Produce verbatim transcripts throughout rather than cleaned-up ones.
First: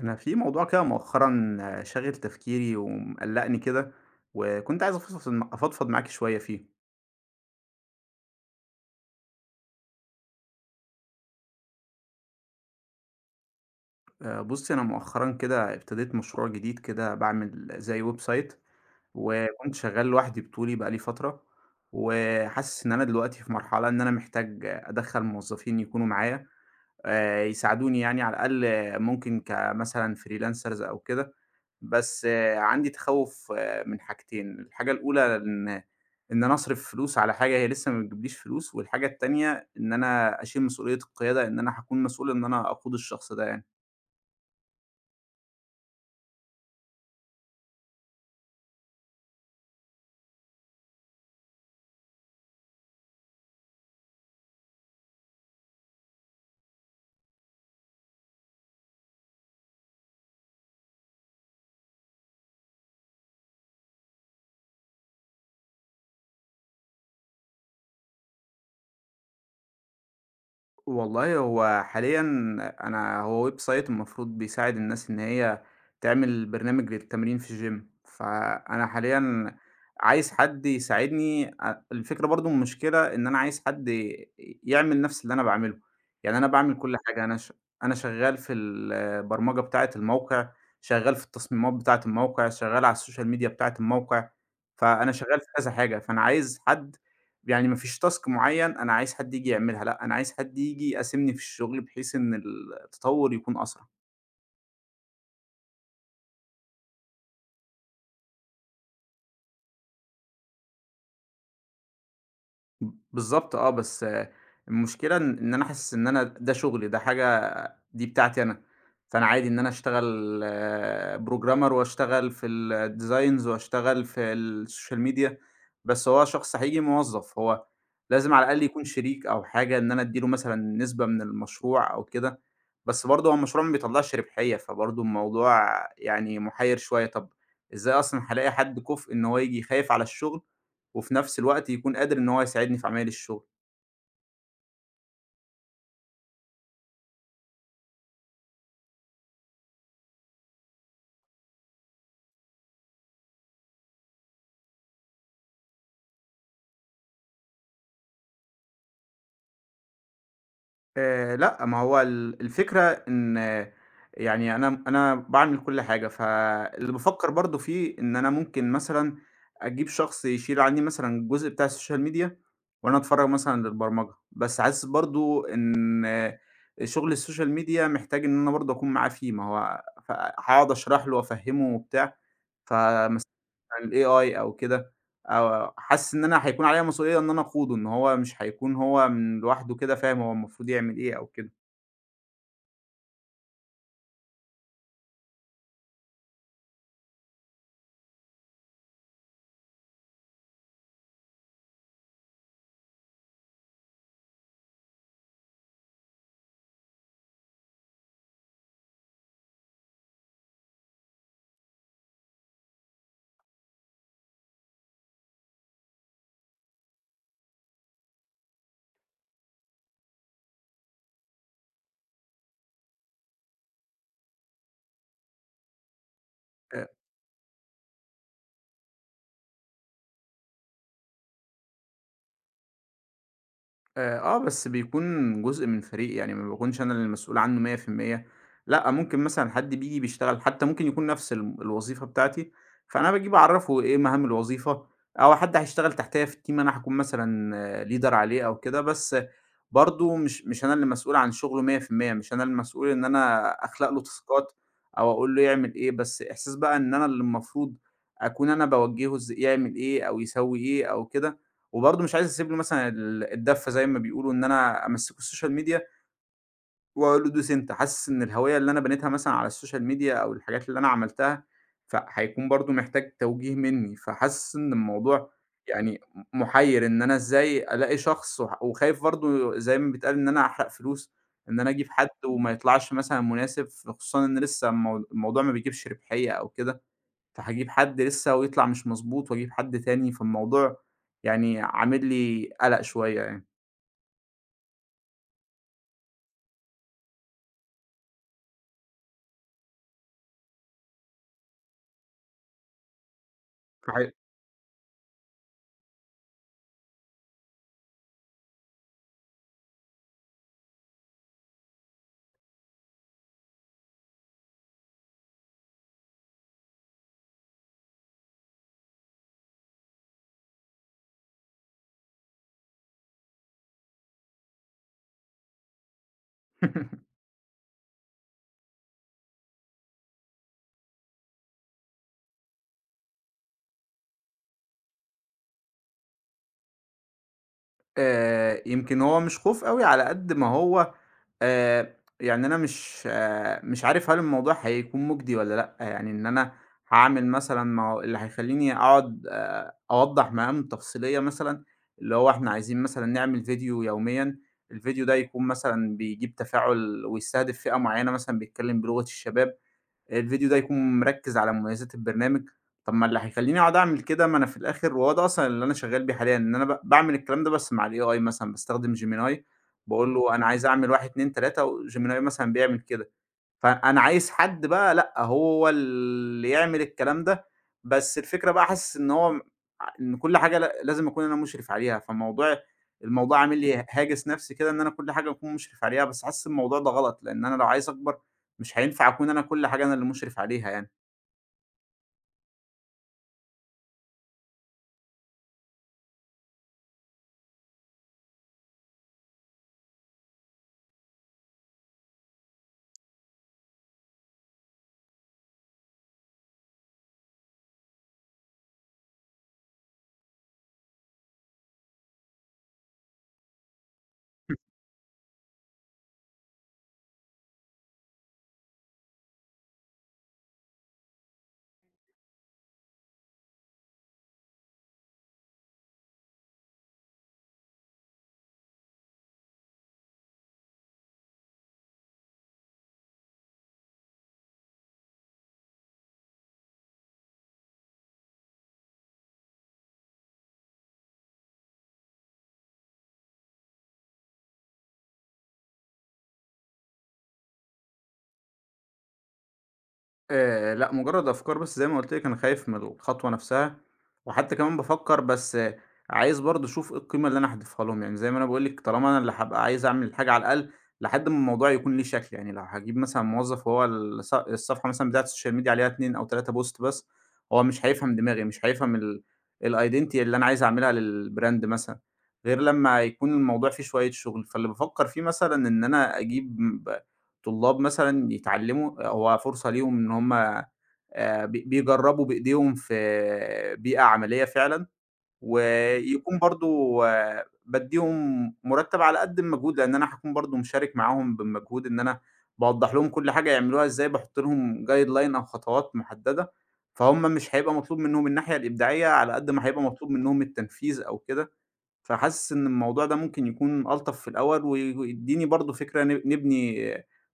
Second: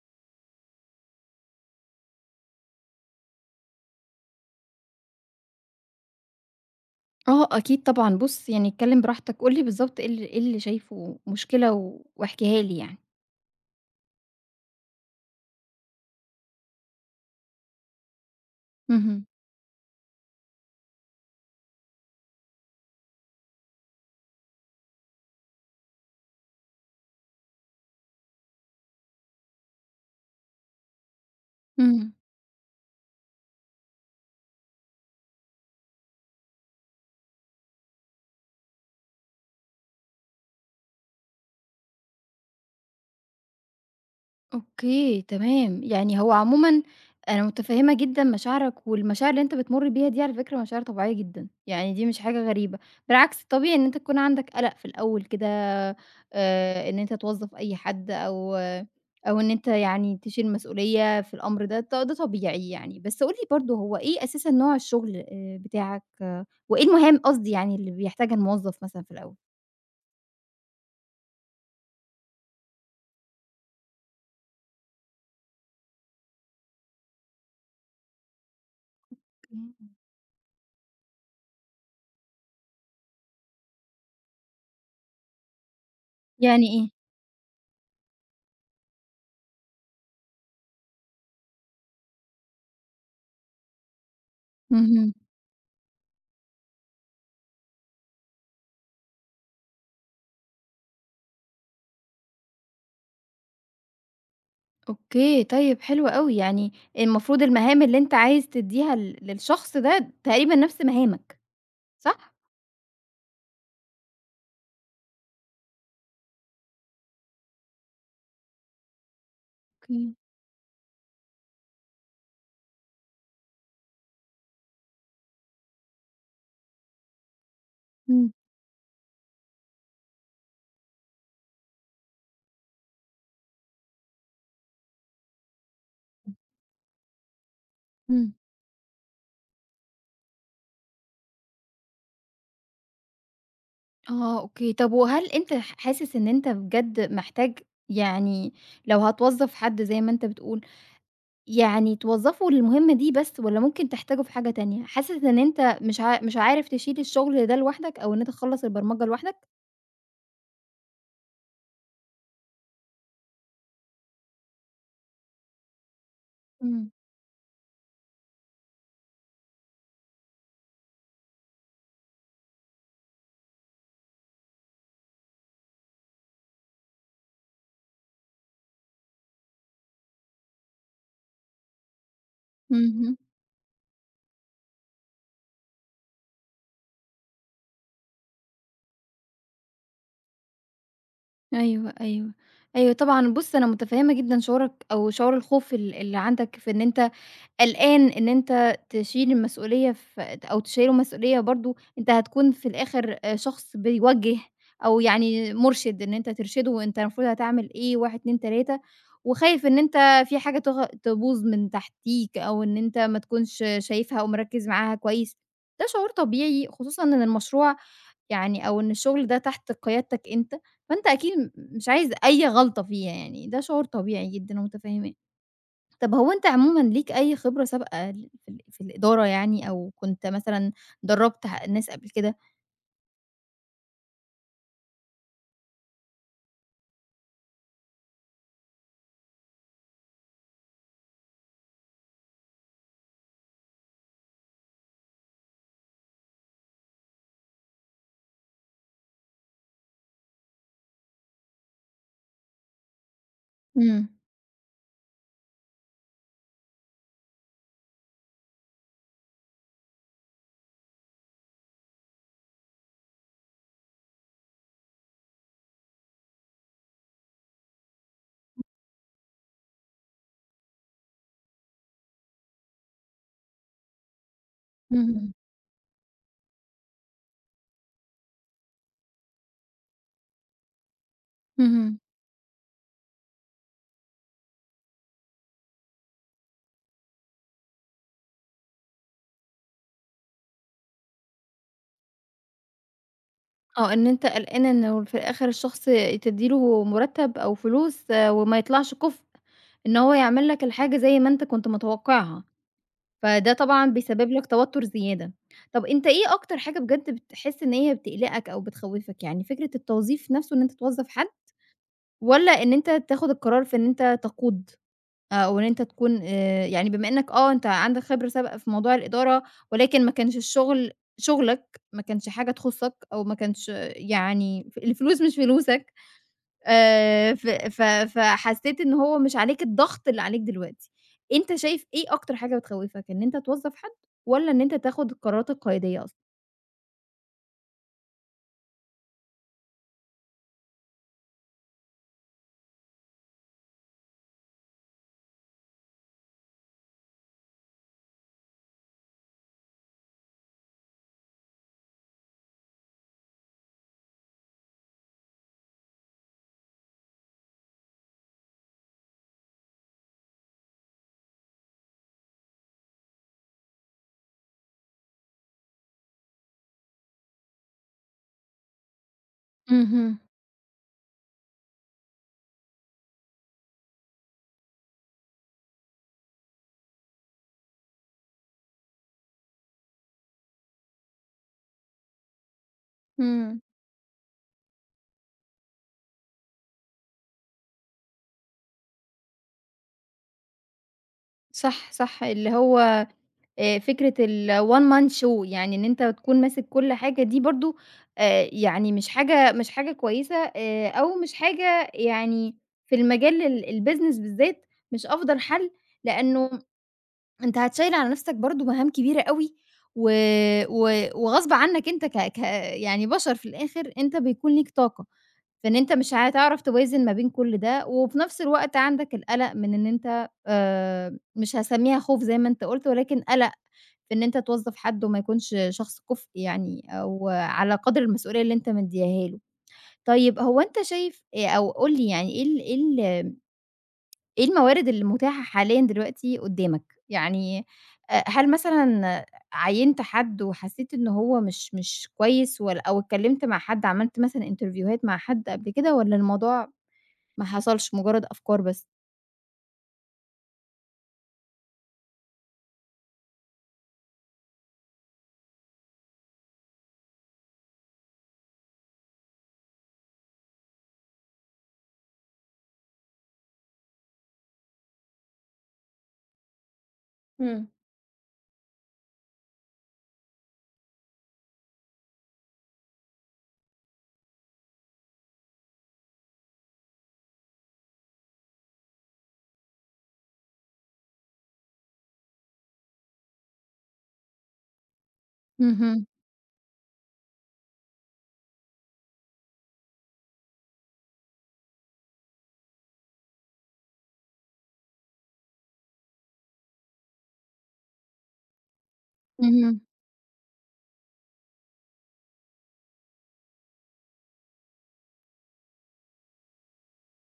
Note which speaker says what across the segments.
Speaker 1: أنا في موضوع كده مؤخرًا شاغل تفكيري ومقلّقني كده، وكنت عايز أفصفص م أفضفض معاكِ شوية فيه.
Speaker 2: آه، أكيد طبعًا، بُص يعني اتكلم براحتك، قُل لي بالضبط إيه ال إيه اللي شايفه مشكلة و واحكيها لي يعني.
Speaker 1: آآ بُصّي، أنا مؤخرًا كده ابتديت مشروع جديد كده باعمل زي web site،
Speaker 2: اهم،
Speaker 1: وكنت شغّال لوحدي بطولي بقى لي فترة، وحاسس إن أنا دلوقتي في مرحلة إن أنا محتاج أدخّل موظفين يكونوا معايا. آآ يساعدوني يعني على الأقل، ممكن كمثلًا freelancers أو كده.
Speaker 2: اهم.
Speaker 1: بس آه، عندي تخوُّف آه، من حاجتين، الحاجة الأولى إن إن أنا أصرف فلوس على حاجة هي لسه ما بتجيبليش فلوس، والحاجة التانية إن أنا أشيل مسؤولية القيادة، إن أنا هاكون مسؤول إن أنا أقود الشخص ده يعني.
Speaker 2: أوكي، تمام، يعني هو عمومًا أنا متفهمة جدًا مشاعرك، والمشاعر اللي أنت بتمر بيها دي على فكرة مشاعر طبيعية جدًا، يعني دي مش حاجة غريبة، بالعكس طبيعي إن أنت تكون عندك قلق في الأول كده، آآ، إن أنت توظّف أي حد أو أو إن أنت يعني تشيل مسؤولية في الأمر ده، ط ده طبيعي يعني، بس قُل لي برضه هو إيه أساسًا نوع الشغل آآ، بتاعك، آه، وإيه المهام قصدي يعني اللي بيحتاجها الموظف مثلًا في الأول؟
Speaker 1: والله هو حاليًا أنا، هو web site المفروض بيساعد الناس إن هي تعمل برنامج للتمرين في الgym. فأنا حاليًا
Speaker 2: إمم.
Speaker 1: عايز حد يساعدني، أ الفكرة برضه المشكلة إن أنا عايز حد ي يعمل نفس اللي أنا باعمله. يعني أنا
Speaker 2: يعني
Speaker 1: باعمل
Speaker 2: إيه؟
Speaker 1: كل حاجة، أنا ش أنا شغال في البرمجة بتاعة الموقع، شغال في التصميمات بتاعة الموقع، شغال على السوشيال ميديا بتاعة الموقع.
Speaker 2: اهم.
Speaker 1: فأنا شغال في كذا حاجة، فأنا عايز حد، يعني ما فيش تاسك معين أنا عايز حد ييجي يعملها، لأ أنا عايز حد ييجي يقاسمني في الشغل بحيث إن التطور يكون أسرع.
Speaker 2: أوكي، طيب حلو أوي، يعني المفروض المهام اللي أنت عايز تدّيها ل للشخص ده تقريبًا نفْس مهامك، صح؟
Speaker 1: بالضبط آه، بس آه، المشكلة إن إن أنا حاسس إن أنا ده شغلي، ده حاجة دي بتاعتي أنا. فأنا عادي إن أنا
Speaker 2: أوكي،
Speaker 1: أشتغل programmer وأشتغل في الdesigns وأشتغل في الsocial media، بس هو شخص هييجي موظف، هو
Speaker 2: إمم،
Speaker 1: لازم على الأقل يكون شريك أو حاجة، إن أنا أدّي له مثلًا نسبة من المشروع أو كده. بس برضه هو المشروع ما بيطلّعش ربحية، فبرضه الموضوع يعني مُحيّر شوية. طَب إزاي أصلًا
Speaker 2: إمم.
Speaker 1: هالاقي حد كُفء إن هو ييجي خايف على الشغل وفي نفس الوقت يكون قادر إن هو يساعدني في عمايل الشغل.
Speaker 2: آه، أوكي، طب وهل أنت ح حاسس إن أنت بجد محتاج يعني لو هتوظّف حد زي ما أنت بتقول، يعني توظّفه للمهمة دي بس والّا ممكن تحتاجه في حاجة تانية؟ حاسس إن أنت مش ع مش عارف تشيل الشغل ده لوحدك أو إن أنت تخلّص البرمجة لوحدك؟
Speaker 1: آآ لأ، ما هو ال الفكرة إن آه، يعني أنا أنا باعمل كل حاجة،
Speaker 2: إمم،
Speaker 1: فاللي بافكّر برضه فيه إن أنا ممكن مثلًا أجيب شخص يشيل عنّي مثلًا الجزء بتاع السوشيال ميديا، وأنا أتفرّغ مثلًا للبرمجة. بس حاسس برضه إن آه، شغل السوشيال ميديا محتاج إن أنا برضه أكون معاه فيه، ما هو ف هاقعد أشرح له وأفهّمه وبتاع،
Speaker 2: اهم.
Speaker 1: فم عن الAI أو كده. أو حاسس إن أنا هيكون عليَّ مسؤولية إن أنا أقوده، إن هو مش هيكون هو من لوحده كده فاهم هو المفروض يعمل إيه أو كده.
Speaker 2: أيوه، أيوه، أيوه طبعًا. بُص، أنا متفهّمة جدًا شعورك أو شعور الخوف ال اللي عندك في إن أنت قلقان إن أنت تشيل المسؤولية ف أو تشيّله مسؤولية برضه أنت هتكون في الآخر آآ شخص بيوجّه أو يعني مرشد، إن أنت ترشده وأنت المفروض هتعمل إيه واحد، اتنين، تلاتة وخايف إن أنت في حاجة تغ تبوظ من تحتيك أو إن أنت ما تكونش شايفها أو مركّز معاها كويس. ده شعور طبيعي خصوصًا إن المشروع يعني أو إن الشغل ده تحت قيادتك أنت، فأنت أكيد م مش عايز أي غلطة فيه يعني، ده شعور طبيعي جدًا ومتفهماه. طب هو أنت عمومًا ليك أي خبرة سابقة ل في ال في الإدارة يعني أو كنت مثلًا درّبت ح ناس قبل كده؟
Speaker 1: آآ، آه، بس بيكون جزء من فريق، يعني ما باكونش أنا اللي المسؤول عنه مية في المية. لأ، ممكن مثلًا حد بييجي بيشتغل حتى ممكن يكون نفس الم الوظيفة بتاعتي، فأنا باجي باعرّفه إيه مهام الوظيفة. أو حد هيشتغل تحتيّا في الteam أنا هاكون مثلًا leader عليه أو كده، بس برضه مش مش أنا اللي مسؤول عن شغله مية في المية، مش أنا المسؤول إن أنا أخلق له
Speaker 2: إمم،
Speaker 1: تاسكات أو أقول له يعمل إيه. بس إحساس بقى إن أنا اللي المفروض أكون أنا باوجّهه إز يعمل إيه أو يسوي إيه أو كده. وبرضه مش عايز أسيب له مثلًا ال الدَفّة زي ما بيقولوا، إن أنا أمسّكه السوشيال ميديا وأقول له دوس أنت، حاسس إن الهوية اللي أنا بنيتها مثلًا على السوشيال ميديا أو الحاجات اللي أنا عملتها، فهيكون برضه محتاج توجيه منّي. فحاسس إن الموضوع
Speaker 2: اهم،
Speaker 1: يعني م مُحيّر إن أنا إزاي ألاقي شخص، وح وخايف برضه زي ما بيتقال إن أنا أحرق فلوس، إن أنا أجيب
Speaker 2: اهم،
Speaker 1: حد وما يطلعش مثلًا مناسب، ف خصوصًا إن لسه المو الموضوع ما بيجيبش ربحية أو كده. فهاجيب حد لسه ويطلع مش مضبوط وأجيب حد تاني، فالموضوع يعني عامل لي قلق شوية يعني.
Speaker 2: آه، إن أنت قلقان إنه في الآخر الشخص تدّي له مرتب أو فلوس آه، وما يطلعش كُفء، إن هو يعمل لك الحاجة زي ما أنت كنت متوقعها. فده طبعًا
Speaker 1: صحيح.
Speaker 2: بيسبب لك توتر زيادة. طب أنت إيه أكتر حاجة بجد بتحس إن هي بتقلقك أو بتخوّفك؟ يعني فكرة التوظيف نفسه إن أنت توظّف حد، والّا إن أنت تاخد القرار في إن أنت تقود، أو إن أنت تكون آآ يعني بما إنك آه، أنت عندك خبرة سابقة في موضوع الإدارة، ولكن ما كانش الشغل شغلك، ما كانش حاجة تخُصّك، أو ما كانش يعني ف الفلوس مش فلوسك، آآ ف ف فحسيت إن هو مش عليك الضغط اللي عليك دلوقتي. أنت شايف إيه أكتر حاجة بتخوّفك، إن أنت توظّف حد والّا إن أنت تاخُد القرارات القيادية أصلًا؟
Speaker 1: آآ يمكن هو مش خوف أوي على قد ما هو، آآ يعني أنا مش آه، مش عارف هل الموضوع هيكون مُجدي والّا لأ. يعني إن أنا هاعمل مثلًا، ما هو اللي هيخلّيني أقعد آآ أوضّح مهام تفصيلية مثلًا، اللي هو إحنا عايزين مثلًا نعمل فيديو يوميًا، الفيديو ده يكون مثلًا بيجيب تفاعل ويستهدف فئة معيّنة مثلًا بيتكلم بلغة الشباب. الفيديو ده يكون مركّز على مميزات البرنامج. طب ما اللي هيخلّيني أقعد أعمل كده، ما أنا في الآخر وهو ده أصلًا اللي أنا شغّال بيه حاليًا، إن أنا ب باعمل الكلام ده، بس مع الAI مثلًا باستخدم Gemini، باقول
Speaker 2: اهم،
Speaker 1: له أنا عايز أعمل واحد، اتنين، تلاتة وGemini مثلًا بيعمل كده. فأنا عايز حد بقى لأ، هو اللي يعمل الكلام ده. بس الفكرة بقى حاسس إن هو م ع إن كل حاجة ل لازم أكون أنا مُشرف عليها. فموضوع الموضوع عامل
Speaker 2: إمم،
Speaker 1: لي هاجس نَفْسي كده، إن أنا كل حاجة أكون مُشرف عليها، بس حاسس الموضوع ده غلط، لإن أنا لو عايز أكبر مش هينفع أكون أنا كل حاجة أنا اللي مُشرف عليها يعني.
Speaker 2: صح، صح، اللي هو آآ فكرة الone man show يعني إن أنت تكون ماسك كل حاجة دي برضه آآ يعني مش حاجة مش حاجة كويسة آآ أو مش حاجة يعني في المجال ال الbusiness بالذات مش أفضل حَل لإنه أنت هتشيّل على نَفْسك برضه مهام كبيرة أوي، و و وغصب عنّك أنت ك ك يعني بشر في الآخر، أنت بيكون ليك طاقة، فإن أنت مش هتعرف توازن ما بين كل ده، وفي نَفْس الوقت عندك القلق من إن أنت آآ، مش هاسمّيها خوف زي ما أنت قُلت، ولكن قلق في إن أنت توظّف حد وما يكونش شخص كُفء يعني، أو على قدْر المسؤولية اللي أنت مدّياها له. طيب هو أنت شايف آآ، أو قُل لي يعني إيه ال إيه ال إيه الموارد المتاحة حاليًا دلوقتي قدّامك؟ يعني أ هل مثلًا عيّنت حد وحسّيت إن هو مش مش كويس وال أو اتكلّمت مع حد عملت مثلًا انترفيوهات مع حد قبل كده والّا الموضوع ما حصلش مجرّد أفكار بس؟
Speaker 1: آآ لأ، مجرّد أفكار بس، زي ما قُلت لِك أنا خايف من الخطوة نَفْسها. وحتى كمان بافكّر بس آه، عايز برضه أشوف إيه القيمة اللي أنا هاضيفها لهم، يعني زي ما أنا باقول لِك طالما أنا اللي هابقى عايز أعمل الحاجة على الأقل لحد ما الموضوع يكون ليه شكل. يعني لو هاجيب مثلًا موظّف وهو الص الصفحة مثلًا بتاعة السوشيال ميديا عليها اتنين أو تلات بوست بس، هو
Speaker 2: إمم.
Speaker 1: مش هيفهم دماغي، مش هيفهم ال الidentity اللي أنا عايز أعملها للbrand مثلًا، غير لمّا يكون الموضوع فيه شوية شُغل. فاللي بافكّر فيه مثلًا إن أنا أجيب طلاب مثلًا يتعلموا، هو فرصة ليهم إن هم آآ بي بيجرّبوا بإيديهم في بيئة عملية فعلًا،
Speaker 2: اهم،
Speaker 1: ويكون برضه بادّيهم مُرتّب على قد المجهود، لإن أنا هاكون برضه مشارك معاهم بالمجهود، إن أنا باوضّح لهم كل حاجة يعملوها إزاي، باحط لهم guideline أو خطوات محددة، فهُم مش هيبقى مطلوب منهم الناحية الإبداعية على قد ما
Speaker 2: اهم،
Speaker 1: هيبقى مطلوب منهم التنفيذ أو كده. فحاسس إن الموضوع ده ممكن يكون ألطف في الأول وي ويدّيني برضه فكرة نب نبني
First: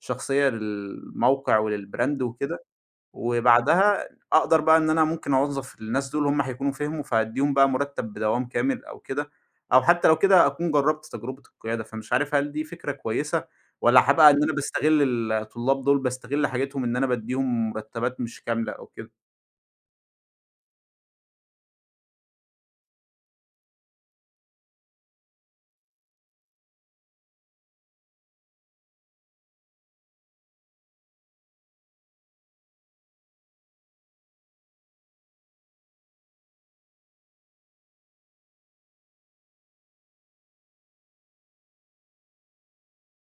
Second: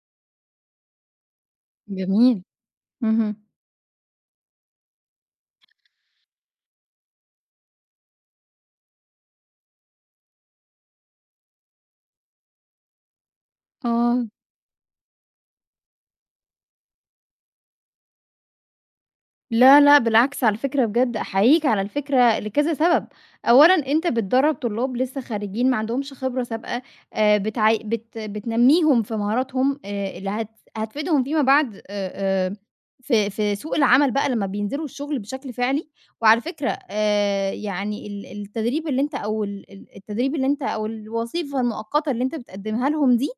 Speaker 1: شخصية للموقع وللبراند
Speaker 2: جميل،
Speaker 1: وكده.
Speaker 2: اهم،
Speaker 1: وبعدها أقدر بقى إن أنا ممكن أوظّف الناس دول، هم هيكونوا فهموا، فأدّيهم بقى مرتب بدوام كامل أو كده. أو حتى لو كده أكون جرّبت تجربة القيادة، فمش عارف هل دي فكرة كويسة والّا
Speaker 2: آه.
Speaker 1: هابقى إن أنا باستغل الطلاب دول، باستغل حاجتهم إن أنا بادّيهم مرتبات مش كاملة أو كده،
Speaker 2: لا، لأ، بالعكس على فكرة بجد أحييك على الفكرة لكذا سبب، أولًا أنت بتدرّب طلاب لسه خارجين ما عندهمش خبرة سابقة، آآ بتعي بت بتنمّيهم في مهاراتهم آآ اللي هت هتفيدهم فيما بعد آآ آآ في في سوق العمل بقى لمّا بينزلوا الشغل بشكل فعلي، وعلى فكرة آآ يعني ال التدريب اللي أنت أو ال ال التدريب اللي أنت أو الوظيفة المؤقتة اللي أنت بتقدّمها لهم دي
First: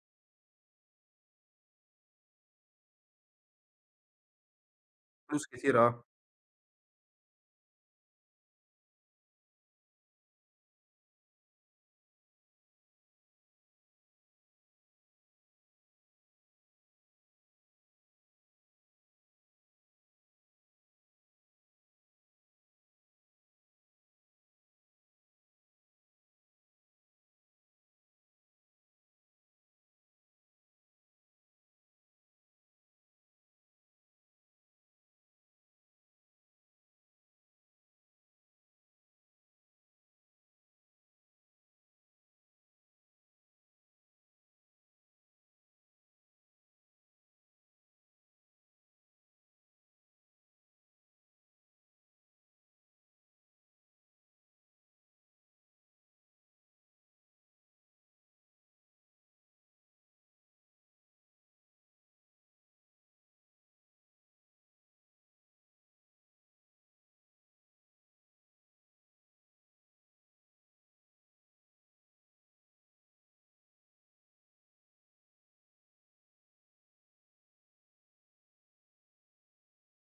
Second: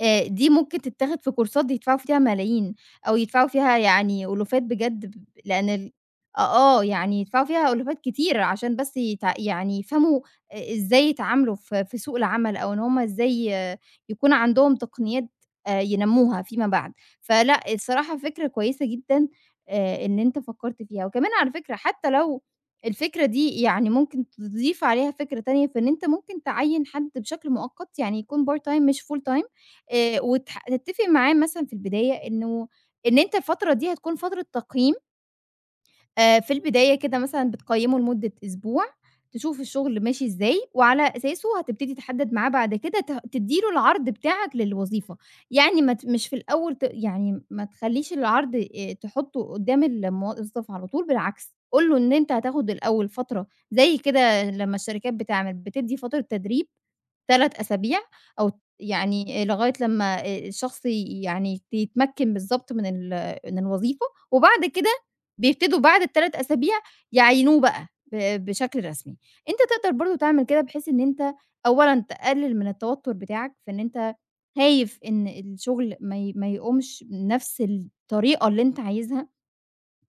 Speaker 2: آآ دي ممكن تتاخد في كورسات يدفعوا فيها ملايين، أو يدفعوا فيها يعني ألوفات بجد ب
Speaker 1: فلوس
Speaker 2: لأن
Speaker 1: كتير
Speaker 2: ال
Speaker 1: آه.
Speaker 2: آه، آه، يعني يدفعوا فيها ألوفات كتير عشان بس يتع يعني يفهموا أ إزاي يتعاملوا في في سوق العمل، أو إن هم إزاي آه، يكون عندهم تقنيات آآ ينمّوها فيما بعد. فلأ، الصراحة فكرة كويسة جدًا آآ إن أنت فكّرت فيها، وكمان على فكرة حتى لو الفكرة دي يعني ممكن تضيف عليها فكرة تانية، فإن أنت ممكن تعيّن حد بشكل مؤقت، يعني يكون part time مش full time آآ وتح تتّفق معاه مثلًا في البداية إنه إن أنت الفترة دي هتكون فترة تقييم، آآ في البداية كده مثلًا بتقيّمه لمدة أسبوع، تشوف الشغل ماشي إزاي، وعلى أساسه هتبتدي تحدد معاه بعد كده ت تدّي له العرض بتاعك للوظيفة، يعني ما ت مش في الأول ت يعني ما تخلّيش العرض آآ تحطّه قدّام الموظف على طول، بالعكس قُل له إن أنت هتاخد الأول فترة زي كده لمّا الشركات بتعمل، بتدّي فترة تدريب 3 أسابيع أو يعني لغاية لمّا آآ الشخص ي يعني يتمكّن بالضبط من ال من الوظيفة، وبعد كده بيبتدوا بعد الثلاث أسابيع يعينوه بقى ب بشكل رسمي. أنت تقدر برضه تعمل كده بحيث إن أنت أولًا تقلل من التوتر بتاعك، في إن أنت خايف إن الشغل ما ي ما يقومش بنفس الطريقة اللي أنت عايزها،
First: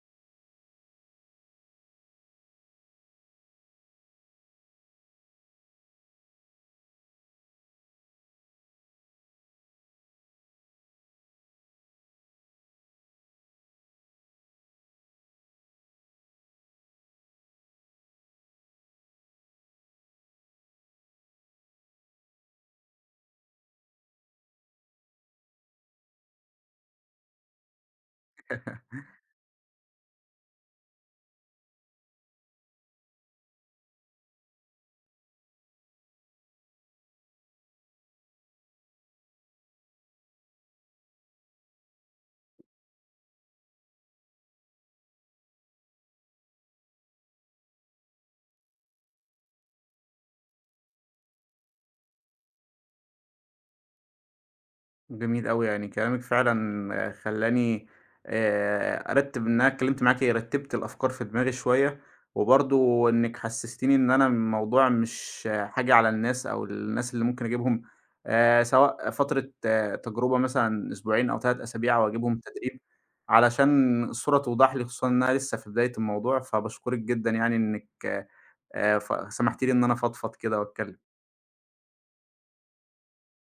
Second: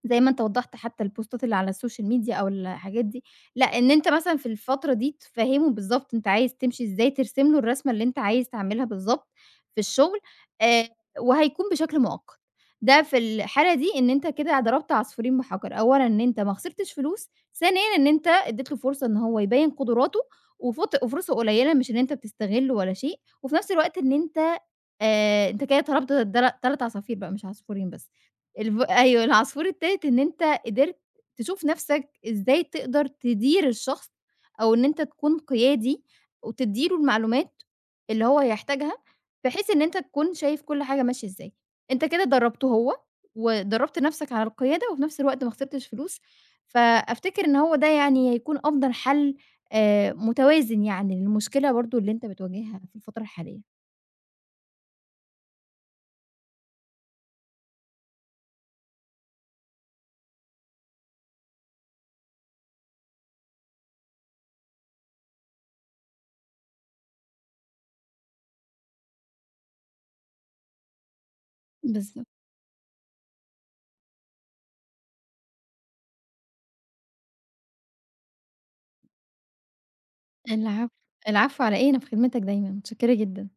Speaker 2: زي ما أنت وضّحت حتى البوستات اللي على السوشيال ميديا أو الحاجات دي، لأ إن أنت مثلًا في الفترة دي تفهّمه بالضبط أنت عايز تمشي إزاي، ترسم له الرسمة اللي أنت عايز تعملها بالضبط في الشغل، آآ وهيكون بشكل مؤقت. ده في الحالة دي إن أنت كده ضربت عصفورين بحجر، أولًا إن أنت ما خسرتش فلوس، ثانيًا إن أنت ادّيت له فرصة إن هو يبيّن قدراته وفط وفرصة قليلة مش إن أنت بتستغله ولا شيء، وفي نفس الوقت إن أنت آآ أنت كده ضربت در 3 عصافير بقى مش عصفورين بس. الف أيوه، العصفور التالت إن أنت قدرت تشوف نَفْسك إزاي تقدر تدير الشخص أو إن أنت تكون قيادي وتدّي له المعلومات اللي هو هيحتاجها، بحيث إن أنت تكون شايف كل حاجة ماشية إزاي. أنت كده درّبته هو ودرّبت نَفْسك على القيادة وفي نَفْس الوقت ما خسرتش فلوس، فأفتكر إن هو ده يعني هيكون أفضل حَل آآ متوازن يعني للمشكلة برضه اللي أنت بتواجهها في الفترة الحالية.
Speaker 1: جميل أوي، يعني كلامِك فعلًا خلّاني آآ أرتّب، إن أنا اتكلّمت معاكِ رتّبت الأفكار في دماغي شوية، وبرضه إنِّك حسّستيني إن أنا الموضوع مش حاجة على الناس، أو الناس اللي ممكن أجيبهم آآ سواء فترة آه، تجربة مثلًا أسبوعين أو ثلاثة أسابيع أو
Speaker 2: بالضبط.
Speaker 1: أجيبهم تدريب، علشان الصورة توضح لي خصوصًا إن أنا لسه في بداية الموضوع. فباشكرِك جدًا يعني إنِّك آآ ف سمحتِ لي إن أنا أفضفض كده
Speaker 2: العفو،
Speaker 1: وأتكلّم.
Speaker 2: العفو على إيه، أنا في خدمتك دايمًا، متشكّرة جدًا.